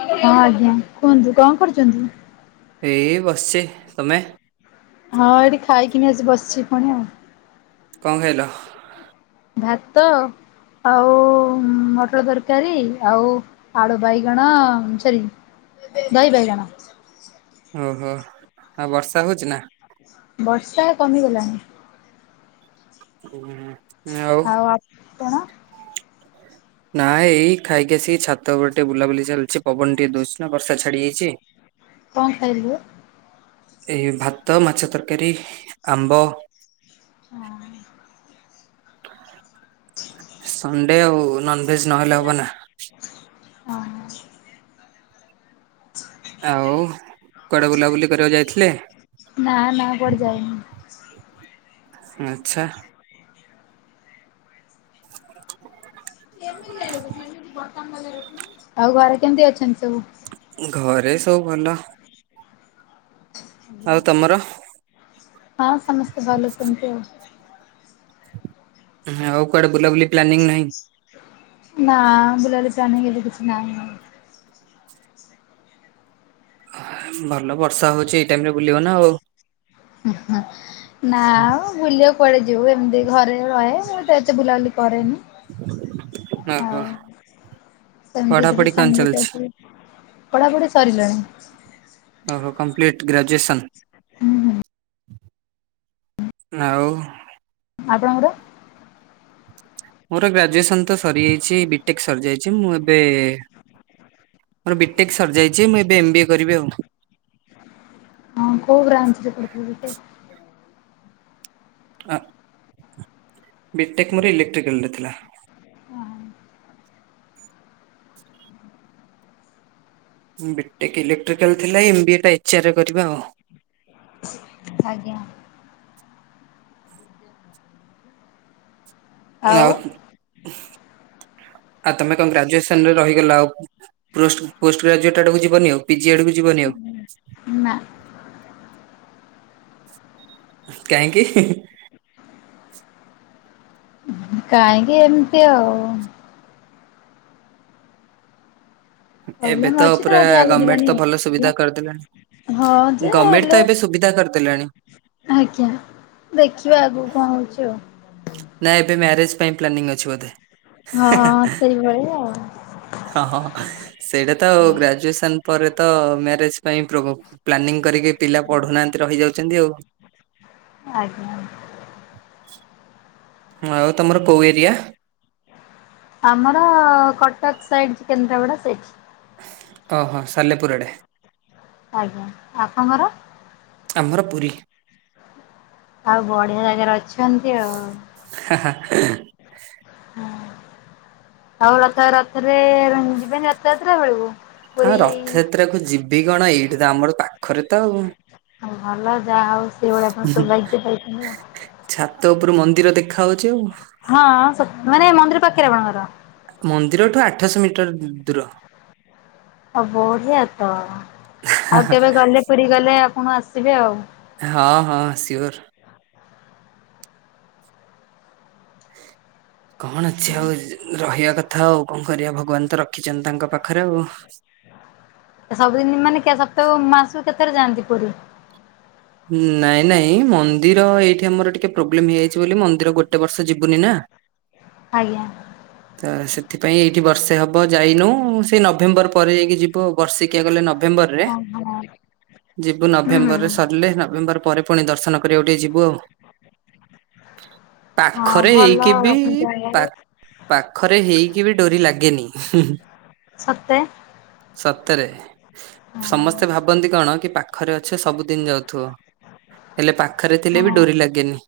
ହଁ ଆଜ୍ଞା କୁହନ୍ତୁ କଣ କରୁଚନ୍ତି? ଏଇ ବସିଚି। ତମେ? ହଁ ଏଇଠି ଖାଇକିନି ଆସି ବସିଚି ପୁଣି ଆଉ। କଣ ଖାଇଲ? ଭାତ ଆଉ ମଟର ତରକାରୀ ଆଉ ଆଳୁ ବାଇଗଣ ସରି ଦଇ ଦହି ବାଇଗଣ। ଓହୋ ଆଉ ବର୍ଷା ହଉଛି ନା? ବର୍ଷା କମିଗଲାଣି। ମତେ ଆଉ। ନା ଏଇ ଖାଇକିସି ଛାତ ଛାତ ଉପରେ ଟିକେ ବୁଲାବୁଲି ଚାଲିଛି ପବନ ଟିକେ ଦଉଛି ନା ବର୍ଷା ଛାଡି ଯାଇଛି। କଣ ଖାଇଲୁ? ଏ ଭାତ ମାଛ ତରକାରୀ ଆମ୍ବ। ହଁ। ହ ସଣ୍ଡେ ଆଉ ନନଭେଯେ ନହେଲେ ହବ ନା। ଆଉ କୁଆଡେ ବୁଲାବୁଲି କରିବାକୁ ଯାଇଥିଲେ? ନା ନା କୁଆଡେ ଯାଇନି। ଆଛା। [inaudible] ଆଉ ଘରେ କେମିତି ଅଛନ୍ତି ସବୁ? ଘରେ ସବୁ ଭଲ। ଆଉ ତମର ହଁ ସମସ୍ତେ ଭଲଅଛନ୍ତି ଆଉ। ତମେ ଆଉ କୁଆଡେ ବୁଲାବୁଲି ପ୍ଲାନିଂ ନାହିଁ? ନା ବୁଲାଲି ଚା ଆଣି ଗଲେ କିଛି ନାହିଁ ଆଉ। ଭଲ ବର୍ଷା ହଉଛି ଏଇ ଟାଇମି ରେ ବୁଲିବ ନା ଆଉ। ନାଆଉ ବୁଲିବାକୁ କୁଆଡେ ଯିବୁ ଏମିତି। ଘରେ ରହେ ମୁଁ ଏତେ ବୁଲାବୁଲି କରେନି। ଆଉ ଓହୋ ସେମିତି ଦେବେ ପଢାପଢି କଣ ସାଙ୍ଗଟେ ଚାଲିଛି? ପଢ଼ାପଢ଼ି ସରିଲାଣି? ଓହୋ କମ୍ପ୍ଲିଟ ଗ୍ରାଜୁଏସନ୍। ହୁଁ ହୁଁ। ଆଉ। ଆପଣଙ୍କର? ମୋର ଗ୍ରାଜୁଏସନ ତ ସରିଯାଇଛି ବିଟେକ୍ ସରିଯାଇଛି ମୁଁ ଏବେ ମୋର ବିଟେକ୍ ସରିଯାଇଛି ମୁଁ ଏବେ ଏମ ବିଏ କରିବି ଆଉ। ଅ କୋଉ ବ୍ରାଞ୍ଚରେ କରିଥିଲେ ଟେ ହଁ। ବିଟେକ୍ ମୋର ଇଲେକ୍ଟ୍ରିକାଲରେ ଥିଲା। ବିଟେକ୍ ଇଲେକ୍ଟ୍ରିକାଲ ଥିଲା। ଏ ଏମ ବିଏ ଟା ଏଚେରେ କରିବା ଆଉ। ଆଜ୍ଞା। ଆଉ ଆଉ [unintelligible] ତମେ କଣ ଗ୍ରାଜୁଏସନରେ ରହିଗଲା ଆଉ। ପୋଷ୍ଟ ପୋଷ୍ଟ ଗ୍ରାଜୁଟ ଆଡକୁ ଯିବନି ଆଉ ପିଜି ଆଡକୁ ଯିବନି ଆଉ। ନା କାହିଁକି ହିଁ। କାହିଁକି ଏମିତି ଆଉ। ଏବେ ପ୍ରୋବ୍ଲେମ ତ ଅଛି ପୁରା ଯଦି ଆଗକୁ ଗଭର୍ଣ୍ଣମେଣ୍ଟ ଯିବାନି ତ ଆଉ ଭଲ ଆଜ୍ଞା ସୁବିଧା ହଁ କରିଦେଲେଣି। ଯେ ଗମେଡ୍‌ ହେଲେ ତ ଏବେ ସୁବିଧା କରିଦେଲାଣି। ଆଜ୍ଞା ଦେଖିଆବା ଆଗକୁ କଣ ହଉଛି ଆଉ। ନା ଏବେ ମ୍ୟାରେଜ୍ ପାଇଁ ପ୍ଲାନିଂ ଅଛି ବୋଧେ? ହଁ ହଁ ହଁ ସେଇଭଳିଆ ଆଉ। ହଁ ହଁ ହଁ ସେଇଟା ତ ଗ୍ରାଜୁଏସନ ପରେ ତ ମ୍ୟାରେଜ ପାଇଁ ପ୍ରୋଭ ପ୍ଲାନିଂ କରିକି ପିଲା ଆଜ୍ଞା ପଢୁନାହାନ୍ତି ରହିଯାଉଛନ୍ତି ଆଉ। ଆଜ୍ଞା। ହୁଁ ଆଉ ତମର କୋଉ ଏରିଆ? ଆମର କଟକ ସାଇଡ୍ କେନ୍ଦ୍ରାପଡ଼ା ସେଇଠି। ଓହୋ ସାଲେପୁର ଆଡେ। ଆଜ୍ଞା ଆପଣଙ୍କର? ଆମର ପୁରୀ। ଆଉ ବଢିଆ ଜାଗାରେ ଅଛନ୍ତି ଆଉ। ହଁ ହଁ। ହୁଁ ଆଉ ରଥ ରଥରେ ଯିବେନି ରଥଯାତ୍ରା ବେଳକୁ? ହଁ ପୁରୀ ରଥଯାତ୍ରା କୁ ଯିବି କଣ? ଏଇଠି ତ ଆମର ପାଖରେ ତ ଆଉ। ଭଲ ଯାହା ହଉ ସେଇଭଳିଆ ଆପଣ ସୌଭାଗ୍ୟ ପାଇଛନ୍ତି ଆଉ। ଛାତ ଉପରୁ ମନ୍ଦିର ଦେଖା ହଉଛି ଆଉ। ହଁ ସ ମାନେ ମନ୍ଦିର ପାଖରେ ଆପଣଙ୍କ ଘର? ମନ୍ଦିରଠୁ ଆଠଶହ ମିଟର ଦୂର। ଅ ବଢିଆ ତ। ହାଁ ଆଉ ହାଁ। କେବେ ଗଲେ ପୁରୀ ଗଲେ ଆପଣ ଆସିବେ ଆଉ। ହଁ ହଁ ସିଓର। କଣ ଅଛି ଆଉ ର‌ ରହିବା କ ଥାଉ କଣ କରିବା ଭଗବାନ ତ ରଖିଛନ୍ତି ତାଙ୍କ ପାଖରେ ଆଉ। ଆ ସବୁଦିନ ମାନେ କେ ସପ୍ତାହକୁ ମାସକୁ କେତେଥର ଯାଆନ୍ତି ପୁରୀ? ହୁଁ ନାଇଁ ନାଇଁ ମନ୍ଦିର ଏଇଠି ଆମର ଟିକେ ପ୍ରୋବ୍ଲେମ ହେଇଯାଇଛି ବୋଲି, ମନ୍ଦିର ଗୋଟେ ବର୍ଷ ଯିବୁନି ନା। ଆଜ୍ଞା। ତ ସେଥିପାଇଁ ଏଇଠି ବର୍ଷେ ହବ ଯାଇନୁ। ସେ ନଭେମ୍ବର ପରେ ଯାଇକି ଯିବ୍ ଯିବୁଆଉ। ବର୍ଷିକିଆ ଗଲେ ନଭେମ୍ବରରେ, ଓହୋ ଯିବୁ ହୁଁ ହୁଁ ନଭେମ୍ବରରେ ସ ସରିଲେ ନଭେମ୍ବର ପରେ ପୁଣି ଦର୍ଶନ କରିବାକୁ ଟିକେ ଯିବୁ ଆଉ। ହଁ ପାଖରେ ଭଲ ହେଇକି ବି ଆପଣ ଯାହା ପା ହଉ ପାଖରେ ହେଇକି ବି ଡୋରି ଲାଗେନି। ସତେ? ସତେରେ। ହଁ ସମସ୍ତେ ଭାବନ୍ତି କଣ କି ପାଖରେ ଅଛେ ସବୁ ଦିନ ଯାଉଥିବ। ହେଲେ ପାଖରେ ଥିଲେ ହଁ ବି ଡୋରି ଲାଗେନି।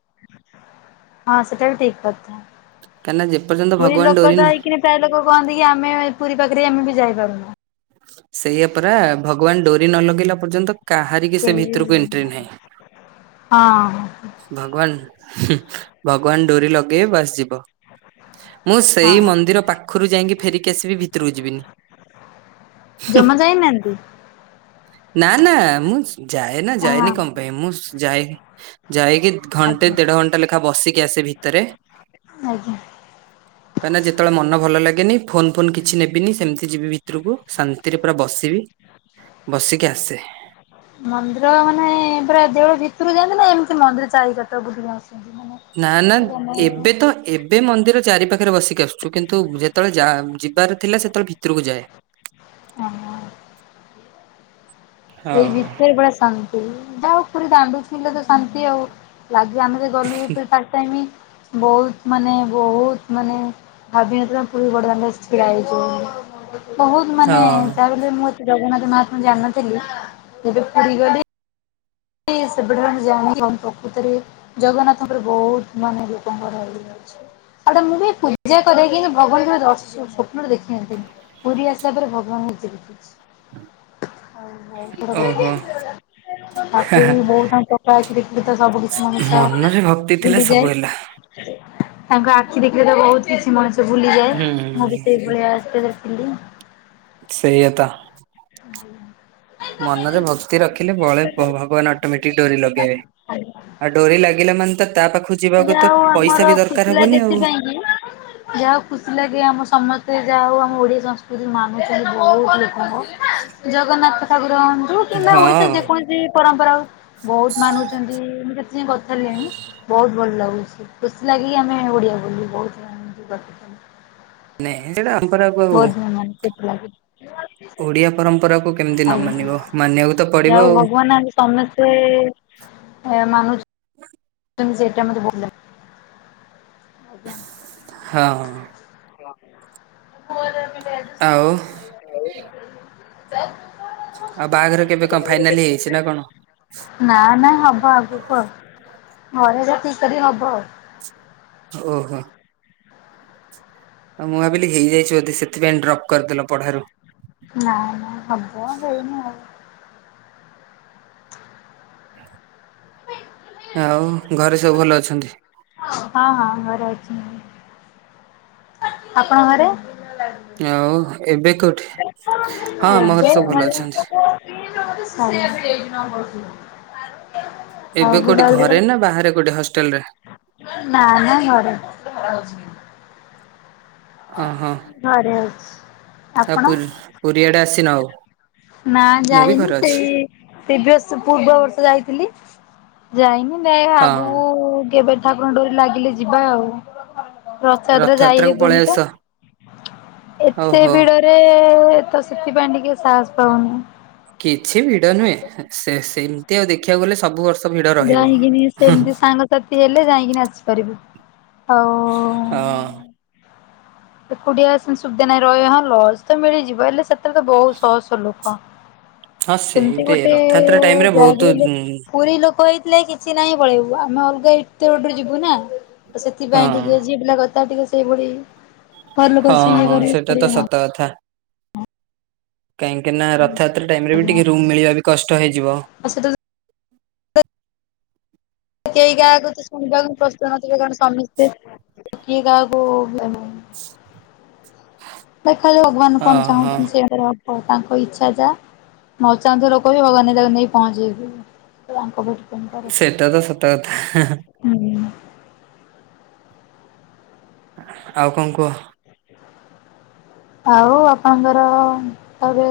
ହଁ ସେଟା ବି ଠିକ କଥା। କାହିଁକିନା ଯେପର୍ଯ୍ୟନ୍ତ ପୁରୀ ଭଗବାନ ଲୋକ ଡୋରି ତ ନ ହେଇକିନି ପ୍ରାୟ ଲୋକ କହନ୍ତି କି? ଆମେ ପୁରୀ ପାଖରେ ଆମେ ବି ଯାଇପାରୁନୁ। ସେଇଆ ପରା ଭଗବାନ ଡୋରି ନ ଲଗେଇଲା ପର୍ଯ୍ୟନ୍ତ କାହାରିକି ସେ କେହି ବି ଭିତରୁକୁ ଏଣ୍ଟ୍ରି ନାହିଁ। ହଁ ଭଗବାନ! ଭଗବାନ ଡୋରି ଲଗେଇବେ ବାସ ଯିବ। ମୁଁ ସେଇ ହଁ ମନ୍ଦିର ପାଖରୁ ଯାଇକି ଫେରିକି ଆସିବି ଭିତରକୁ ଯିବିନି। ଜମା ଯାଇନାହାନ୍ତି? ନା ନା ମୁଁ ସ୍‌ ଯାଏ ନା ଯାଏନି ହଁ କଣ ପାଇଁ ମୁଁ ସ୍‌ ଯାଇ ଯାଇକି ଘଣ୍ଟେ ଆଜ୍ଞା ଦେଢ ଘଣ୍ଟା ଲେଖା ବସିକି ଆସେ ଭିତରେ। ଆଜ୍ଞା। କାଇଁନା ଯେତବେଳେ ମନ ଭଲ ଲାଗେନି ଫୋନ ଫୋନ କିଛି ନେବିନି। ସେମତି ଯିବି ଭିତରୁକୁ ଶାନ୍ତିରେ ପୁରା ବସିବି ବସିକି ଆସେ। ମନ୍ଦିର ମାନେ ପୁରା ଦେଉଳ ଭିତରୁ ଯାଆନ୍ତି ନା ଏମିତି ମନ୍ଦିର ଚାରି ପଟ ବୁଲିକି ଆସନ୍ତି? ମାନେ ନା ନା ଏବେ ତ ଏ ଏବେ ମନ୍ଦିର ଚାରି ପାଖରେ ବସିକି ଆସୁଛୁ। କିନ୍ତୁ ଯେତେବେଳେ ଯିବାର ଥିଲା ସେତେବେଳେ ଭିତରକୁ ଯାଏ। ଓହୋ। [inaudible] ସେଇ ଭିତରେ ପୁରା ଶାନ୍ତି। ଯାହା ହଉ ପୁରୀ ଦାଣ୍ଡରେ ଥିଲେ ତ ଶାନ୍ତି ଆଉ। ଲାଗିବ ଆମେ ସେ ଗଲୁ [inaudible] ବହୁତ ମାନେ ବହୁତ ମାନେ ଭାବିନଥିଲୁ ପୁରୀ ବଡ ଦାଣ୍ଡ ରେ ଛିଡ଼ ହେଇଛୁ ବୋଲି। ବହୁତ ମାନେ ହଁ ଯାହାବି ହେଲେ, ମୁଁ ଏ ଜଗନ୍ନାଥ ମହାତ୍ମା ଜାଣଥିଲି ଯେବେ ପୁରୀ ଗଲି [inaudible] ଜଗନ୍ନାଥଙ୍କର ବହୁତ ମନେ ଲୋକଙ୍କର ଇଏ ଅଛି। ଆଉ ମୁଁ ବି ପୂଜା କରେ କିନ୍ତୁ ଭଗବାନ କେବେ ଦର୍ଶ ସ୍ୱପ୍ନରେ ଦେଖିନି ଦେଖିନି। ପୁରୀ ଆସିଲା ପରେ ଭଗବାନ କୁ ଦେଖିଛି। ଓହୋ [unintelligible] ସବୁ କିଛି ମଣିଷ ମନରେ ଭକ୍ତି ଥିଲେ ଭୁଲି ସବୁ ହେଲା। ଯାଏ। ତାଙ୍କ ଆଖି ଦେଖିଲେ ତ ବହୁତ କିଛି ମଣିଷ ସେ ଭୁଲିଯାଏ ହୁଁ ମୁଁ ବି ସେଇ ଭଳିଆ ଆସି ଦେଖିଲି। ସେଇଆ ତ। ହଁ ଆଉ ହଁ। ମନରେ ଭକ୍ତି ରଖିଲେ ବଳେ ବ ଭଗବାନ ଅଟୋମେଟିକ ଡୋରି ଲଗେଇବେ। ଆଉ ଡୋରି ଲାଗିଲା ମାନେ ତ ତା ପାଖକୁ ଯିବାକୁ ଯାହା ତ ହଉ ଆମର ପଇସା ବି ଖୁସି ଦରକାର ଲାଗେ ହବନି ଆଉ। ଏଥିପାଇଁ କି ଯାହା ହଉ ଖୁସି ଲାଗେ ଆମ ସମସ୍ତେ ଯାହା ହଉ ଆମ ଓଡି ସଂସ୍କୃତି ମାନୁଛନ୍ତି ବହୁତ ଲୋକଙ୍କ ଜଗନ୍ନାଥ ଠାକୁର ହୁଅନ୍ତୁ କିମ୍ବା ହଁ ଓଡିଶାର ଯେକୌଣସି ପରମ୍ପରା ବହୁତ ମାନୁଛନ୍ତି ମୁଁ କେତେ ଯାଇ କଥା ହେଲିଣି ବହୁତ ଭଲ ଲାଗୁଛି। ଖୁସି ଲାଗି କି ଆମେ ଓଡ଼ିଆ ବୋଲି ବହୁତ ମାନୁ ନାଇଁ ସେଇଟା ଆମପରା ଆକୁ ବହୁତ [inaudible] ଓଡିଆ ପରମ୍ପରାକୁ କେମିତି ନ ଆଜ୍ଞା ମାନିବ ମାନିବାକୁ ତ ଯାହା ପଡିବ ହଉ ଆଉ। ଭଗବାନ ଆଜି ସମସ୍ତେ ଏ ମାନୁଛନ୍ତି। ତେଣୁ ସେଇଟା ମୋତେ ଭଲ ଲାଗେ। ହଁ ହଁ। ହଁ। ଆଉ ଆଉ ଆଉ ବାହାଘର କେବେ କଣ ଫାଇନାଲ ହେଇ ଯାଇଛି ନା କଣ? ନା ମ ହବ ଆଗକୁ ଆଉ ଘରେ ଯୋଉଠି ଠିକ୍ କରିବେ ହବ। ଓହୋ। ଆଉ ମୁଁ ଭାବିଲି ହେଇଯାଇଛି ବୋଧେ ସେଥିପାଇଁ ଡ୍ରପ କରିଦେଲ ପଢାରୁ। ନାଇ ନାଇ ହବ ହେଇନି ଆଉ। ଆଉ ଘରେ ସବୁ ଭଲ ଅଛନ୍ତି? ହଁ ହଁ ଘରେ ଅଛି ଆପଣ ଘରେ? ଆଉ ଏବେ କୋଉଠି ହଁ ଆମ ଘରେ ସବୁ ଭଲ ଅଛନ୍ତି। [inaudible] ଆଉ ଏବେ କୋଉଠି ବୁଲାବୁଲି ଘରେ ନା ବାହାରେ କୋଉଠି ହଷ୍ଟେଲ ରେ। ନାମ ଘରେ। ଓହୋ ଘରେ ଆଉ ଅଛି। ପୁରୀ ପୁରୀ ଆଡେ ଆସିନ ଆଉ? ନା ମୁଁ ବି ଯାଇନି ଘରେ ଅଛି। ସେଇ ପ୍ରିଭିୟସ ପୂର୍ବ ବର୍ଷ ଯାଇଥିଲି ଯାଇନି ମେ ହଁ ଆଗକୁ କେବେ ଠାକୁର ଙ୍କ ଡୋରି ଲାଗିଲେ ଯିବା ଆଉ ରଥଯାତ୍ରା ରଥଯାତ୍ରାକୁ ପଳେଇ ଯାଇହେବନି ଆସ। ତ। ଏତେ ଓହୋ ଭିଡରେ ତ ସେଥିପାଇଁ ଟିକେ ସାହସ ପାଉନି। କିଛି ଭିଡ ନୁହେଁ ସେ ସେମତି ଆଉ ଦେଖିବାକୁ ଗଲେ ସବୁ ବର୍ଷ ଭିଡ ରହିବ। ଯାଇକିନି ହୁଁ ସେମିତି ସାଙ୍ଗସାଥି ହେଲେ ଯାଇକିନି ଆସିପାରିବୁ ଆଉ ହଁ। ଏକୁଟିଆ [unintelligible] ସୁବିଧା ନାହିଁ ରହିବ ହଁ ଲଜ ତ ମିଳିଯିବ ହେଲେ ସେତେ ଏତ ତ ବହୁତ ସହସ ଲୋକ। ହଁ ସେମିତି ସେଇଟି ଗୋଟେ ରଥଯାତ୍ରା ଟାଇମରେ [unintelligible] ବହୁତ ହେଲେ ଉଁ, ପୁରୀ ଲୋକ ଏଇ ହେଲେ କିଛି ନାହିଁ ପଳେଇବୁ ଆମେ ଅଲଗା ଏତେ ବାଟ ଯିବୁ ନା ତ ହଁ ସେଥିପାଇଁ ଟିକେ କିଏ ଝିଅ ପିଲା କଥା ଟିକେ ସେଇଭଳି। ଘର ଲୋକ ହଁ ସେ ଇଏ ହଁ କରିବେ ସେଇଟା ତ ଛାଡିବେ ହଁ ସତ କଥା। କାହିଁକି ନା ରଥଯାତ୍ରା ଟାଇମ ରେ ବି ଆଜ୍ଞା। ଟିକେ ରୁମ ମିଳିବା ବି କଷ୍ଟ ହେଇଯିବ। [unintelligible] କେହି କାହା କଥା ଶୁଣିବାକୁ ପ୍ରସ୍ତୁତ ନଥିବେ କାରଣ ସମିସ୍ତେ କିଏ କାହାକୁ ଦେଖାଯାଉ ଭଗବାନ ହଁ କଣ ହଁ ଚାହୁଁଛନ୍ତି ସେଇ ଅନୁସାରେ ହବ। ଓ ତାଙ୍କ ଇଚ୍ଛା ଯା ନ ଚାହୁଥିବା ଲୋକ ବି ଭଗବାନ ତାକୁ ନେଇ ପହଞ୍ଚେଇଥିବ। ତାଙ୍କ [unintelligible] ସେଟା ତ ସତ କଥା। ହୁଁ ହୁଁ। ଆଉ କଣ କୁହ? ଆଉ ଆପଣଙ୍କର ତାରେ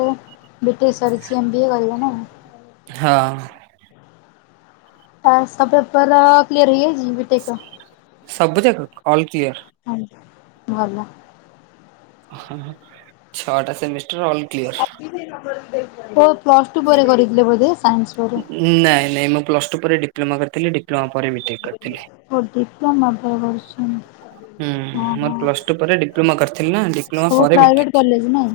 ବି ଟେକ୍ ସରିଛି ଏମ୍ ବି ଏ କରିବେ ନା? ହଁ। ଆ ସ ପେପର କ୍ଲିୟର ହେଇ ଯାଇଛି। ସବୁ ଜାକ ଅଲ କ୍ଲିୟର। ଆ ଭଲ। ହଁ ଛଅଟା ସେମିସ ଓ ପ୍ଲସ ଟୁ ପରେ କରିଥିଲେ ବୋଧେ ସାଇନ୍ସ ପାରେ। ନାଇଁ ନାଇଁ ମୁଁ ପ୍ଲସ ଟୁ ପରେ ଡିପ୍ଲୋମା କରିଥିଲି ଡିପ୍ଲୋମା ପରେ ବି ଟେକ୍ କରିଥିଲି। [unintelligible] ହୁଁ ହଁ ମୋର ହଁ ପ୍ଲସ ଟୁ ପରେ ଡିପ୍ଲୋମା କରିଥିଲି ନା ଡିପ୍ଲୋମା ସବୁ ପରେ ପ୍ରାଇଭେଟ୍ ବିଟେକ୍। କଲେଜ ନାଇଁ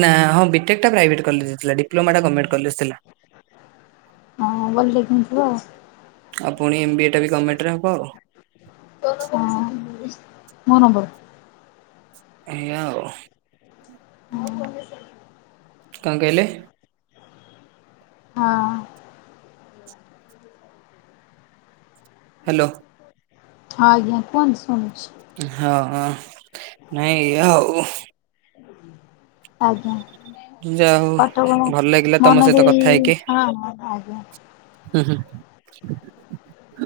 ନା ହଁ ବି ଟେକ୍ ଟା ପ୍ରାଇଭେଟ୍ କଲେଜ ଥିଲା ଡିପ୍ଲୋମା ଟା ଗରମେଣ୍ଟ କଲେଜ ଥିଲା। ହଁ [unintelligible] ଆଉ ପୁଣି ଏମ୍ ବି ଏ ଟା ବି ଗଭର୍ଣମେଣ୍ଟରେ ହବ ଆଉ। ହଁ ମୋ ନମ୍ବର ଏଇଆ ଆଉ। ହୁଁ। କଣ କହିଲେ? ହଁ। ହ୍ୟାଲୋ। ହଁ ଆଜ୍ଞା କୁହନ୍ତୁ ଶଣୁଛି। ହଁ ନାଇଁ ହଉ। ଆଜ୍ଞା। ଯା ହଉ ପାଠ ପଢ଼ ଭଲ ଲାଗିଲା ତମ ମନ ସହିତ ଦେଇ କଥା ହେଇକି। ହଁ ଆଜ୍ଞା। ହୁଁ ହୁଁ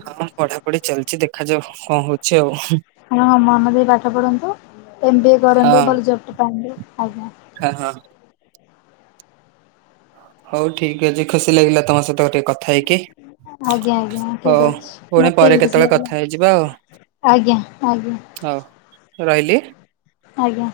ହଁ ପଢାପଢି ଚାଲିଛି ଦେଖାଯାଉ କଣ ହଉ ହଁ ମନେ ଦେଇ ପାଠ ପଢ଼ନ୍ତୁ ଏମ ବି ଏ ହଁ କରନ୍ତୁ ଭଲ ଜବ ଟେ ପାଆନ୍ତୁ। ଆଜ୍ଞା। ହଁ ହଁ। ହଉ ଠିକ ଅଛି ଖୁସି ଲାଗିଲା ତମ ସହିତ ଟିକେ କଥା ହେଇକି। ଆଜ୍ଞା ଆଜ୍ଞା ଠିକ୍ ହଉ ଅଛି। ପୁଣି ମତେ ପରେ ବି ଖୁସି କେତେବେଳେ ଲାଗିଲା। କଥା ହେଇଯିବା ଆଜ୍ଞା ଆଜ୍ଞା। ହଉ ରହିଲି? ଆଜ୍ଞା।